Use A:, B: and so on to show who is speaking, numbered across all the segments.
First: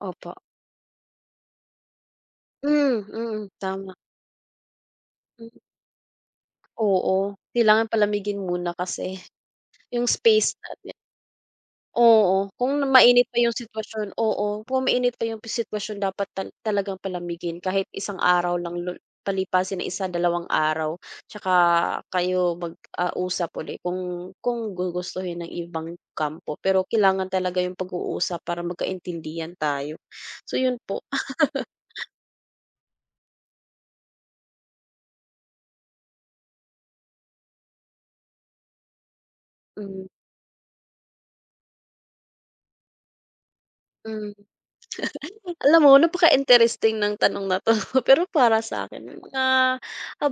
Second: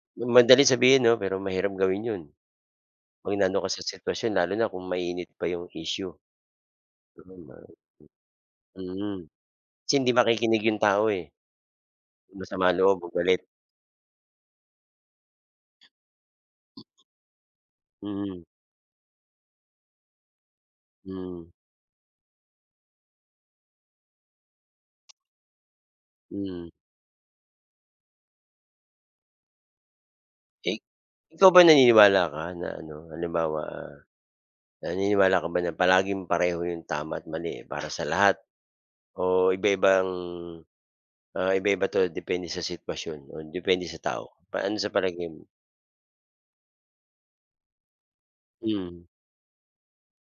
A: Opo.
B: Madaling sabihin 'no, pero mahirap gawin 'yon.
A: Hmm,
B: 'Pag
A: mm,
B: inano ka sa
A: tama.
B: sitwasyon lalo na kung mainit pa
A: Hmm.
B: 'yung issue.
A: Oo,
B: [unintelligible]
A: kailangan palamigin muna kasi,
B: Mm, 'si
A: 'yung
B: hindi
A: space
B: makikinig 'yung
A: natin.
B: tao eh. Kung
A: Oo,
B: masama
A: kung
B: loob o
A: mainit pa
B: galit.
A: 'yung sitwasyon oo, kung mainit pa 'yung sitwasyon dapat tal talagang palamigin kahit isang
B: Mm.
A: araw lang, lo palipasin ang isa, dalawang araw,
B: Mm.
A: 'tsaka kayo mag ah, usap 'uli kung kung gugustuhin ng ibang kampo.
B: Mm.
A: Pero kailangan talaga 'yung pag-uusap para magkaintindihan tayo. So 'yun
B: Ik
A: po.
B: ikaw ba naniniwala ka na ano halimbawa, ah, naniniwala ka ba na palaging pareho 'yung tama't mali, eh, para sa lahat, o
A: Mhm.
B: iba-ibang, ah, iba-iba 'to depende sa sitwasyon o depende sa tao,
A: Mhm.
B: ano sa palagay mo?
A: Alam mo, napaka interesting ng tanong na 'to, pero para sa'kin
B: Mm.
A: may mga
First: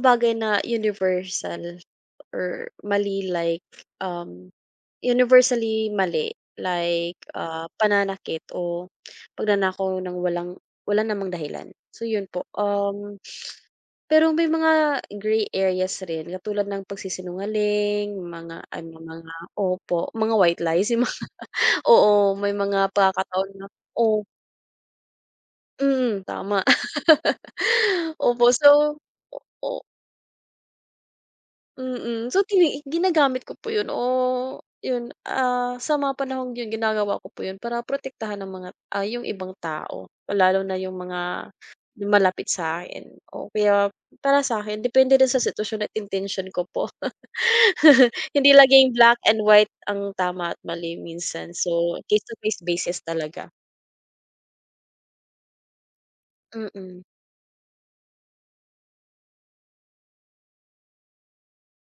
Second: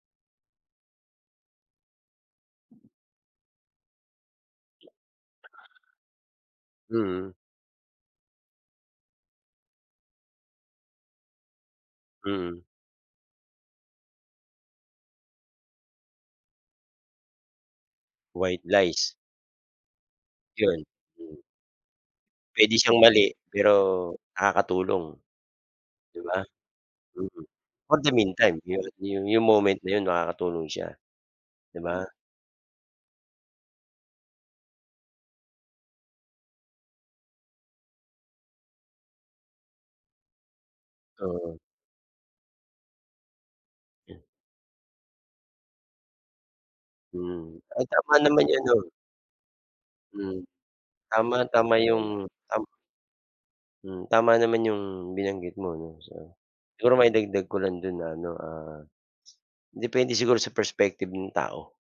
A: bagay na universal or mali like, um, universally mali, like,
B: Mm.
A: ah, pananakit o pagnanakaw ng walang, wala namang dahilan. So 'yun po,
B: Mm.
A: um, pero may mga grey areas rin katulad ng pagsisinungaling, mga
B: White
A: ano
B: lies.
A: mga opo, mga white
B: 'Yun,
A: lies, 'yung mga,
B: mm.
A: oo, may
B: Puwede
A: mga
B: siyang mali
A: pakakataon na,
B: pero
A: o
B: nakakatulong, 'di
A: Mm,
B: ba?
A: tama.
B: Mm, for the
A: Opo
B: meantime yu
A: so,
B: yu
A: oh
B: 'yung moment
A: o
B: na 'yon makakatulong siya, 'di ba?
A: Mm, so tini ginagamit ko po 'yun o 'yun ah, sa mga panahong 'yun ginagawa ko po 'yun para protektahan ng mga ah, 'yung ibang tao, lalo na 'yung mga
B: Oo.
A: malapit sa akin o kaya para sa'kin depende rin sa sitwasyon at intention ko po.
B: Mm, ay tama naman
A: Hindi
B: 'yun 'no?
A: laging black and white ang
B: Mm.
A: tama at mali
B: Tama,
A: minsan
B: tama
A: so case
B: 'yung
A: to case
B: tama
A: basis talaga.
B: Hmm, tama naman 'yung binanggit mo 'no, so, siguro
A: Mm.
B: maidagdag ko lang do'n na ano, ah, depende siguro sa perspective nung tao.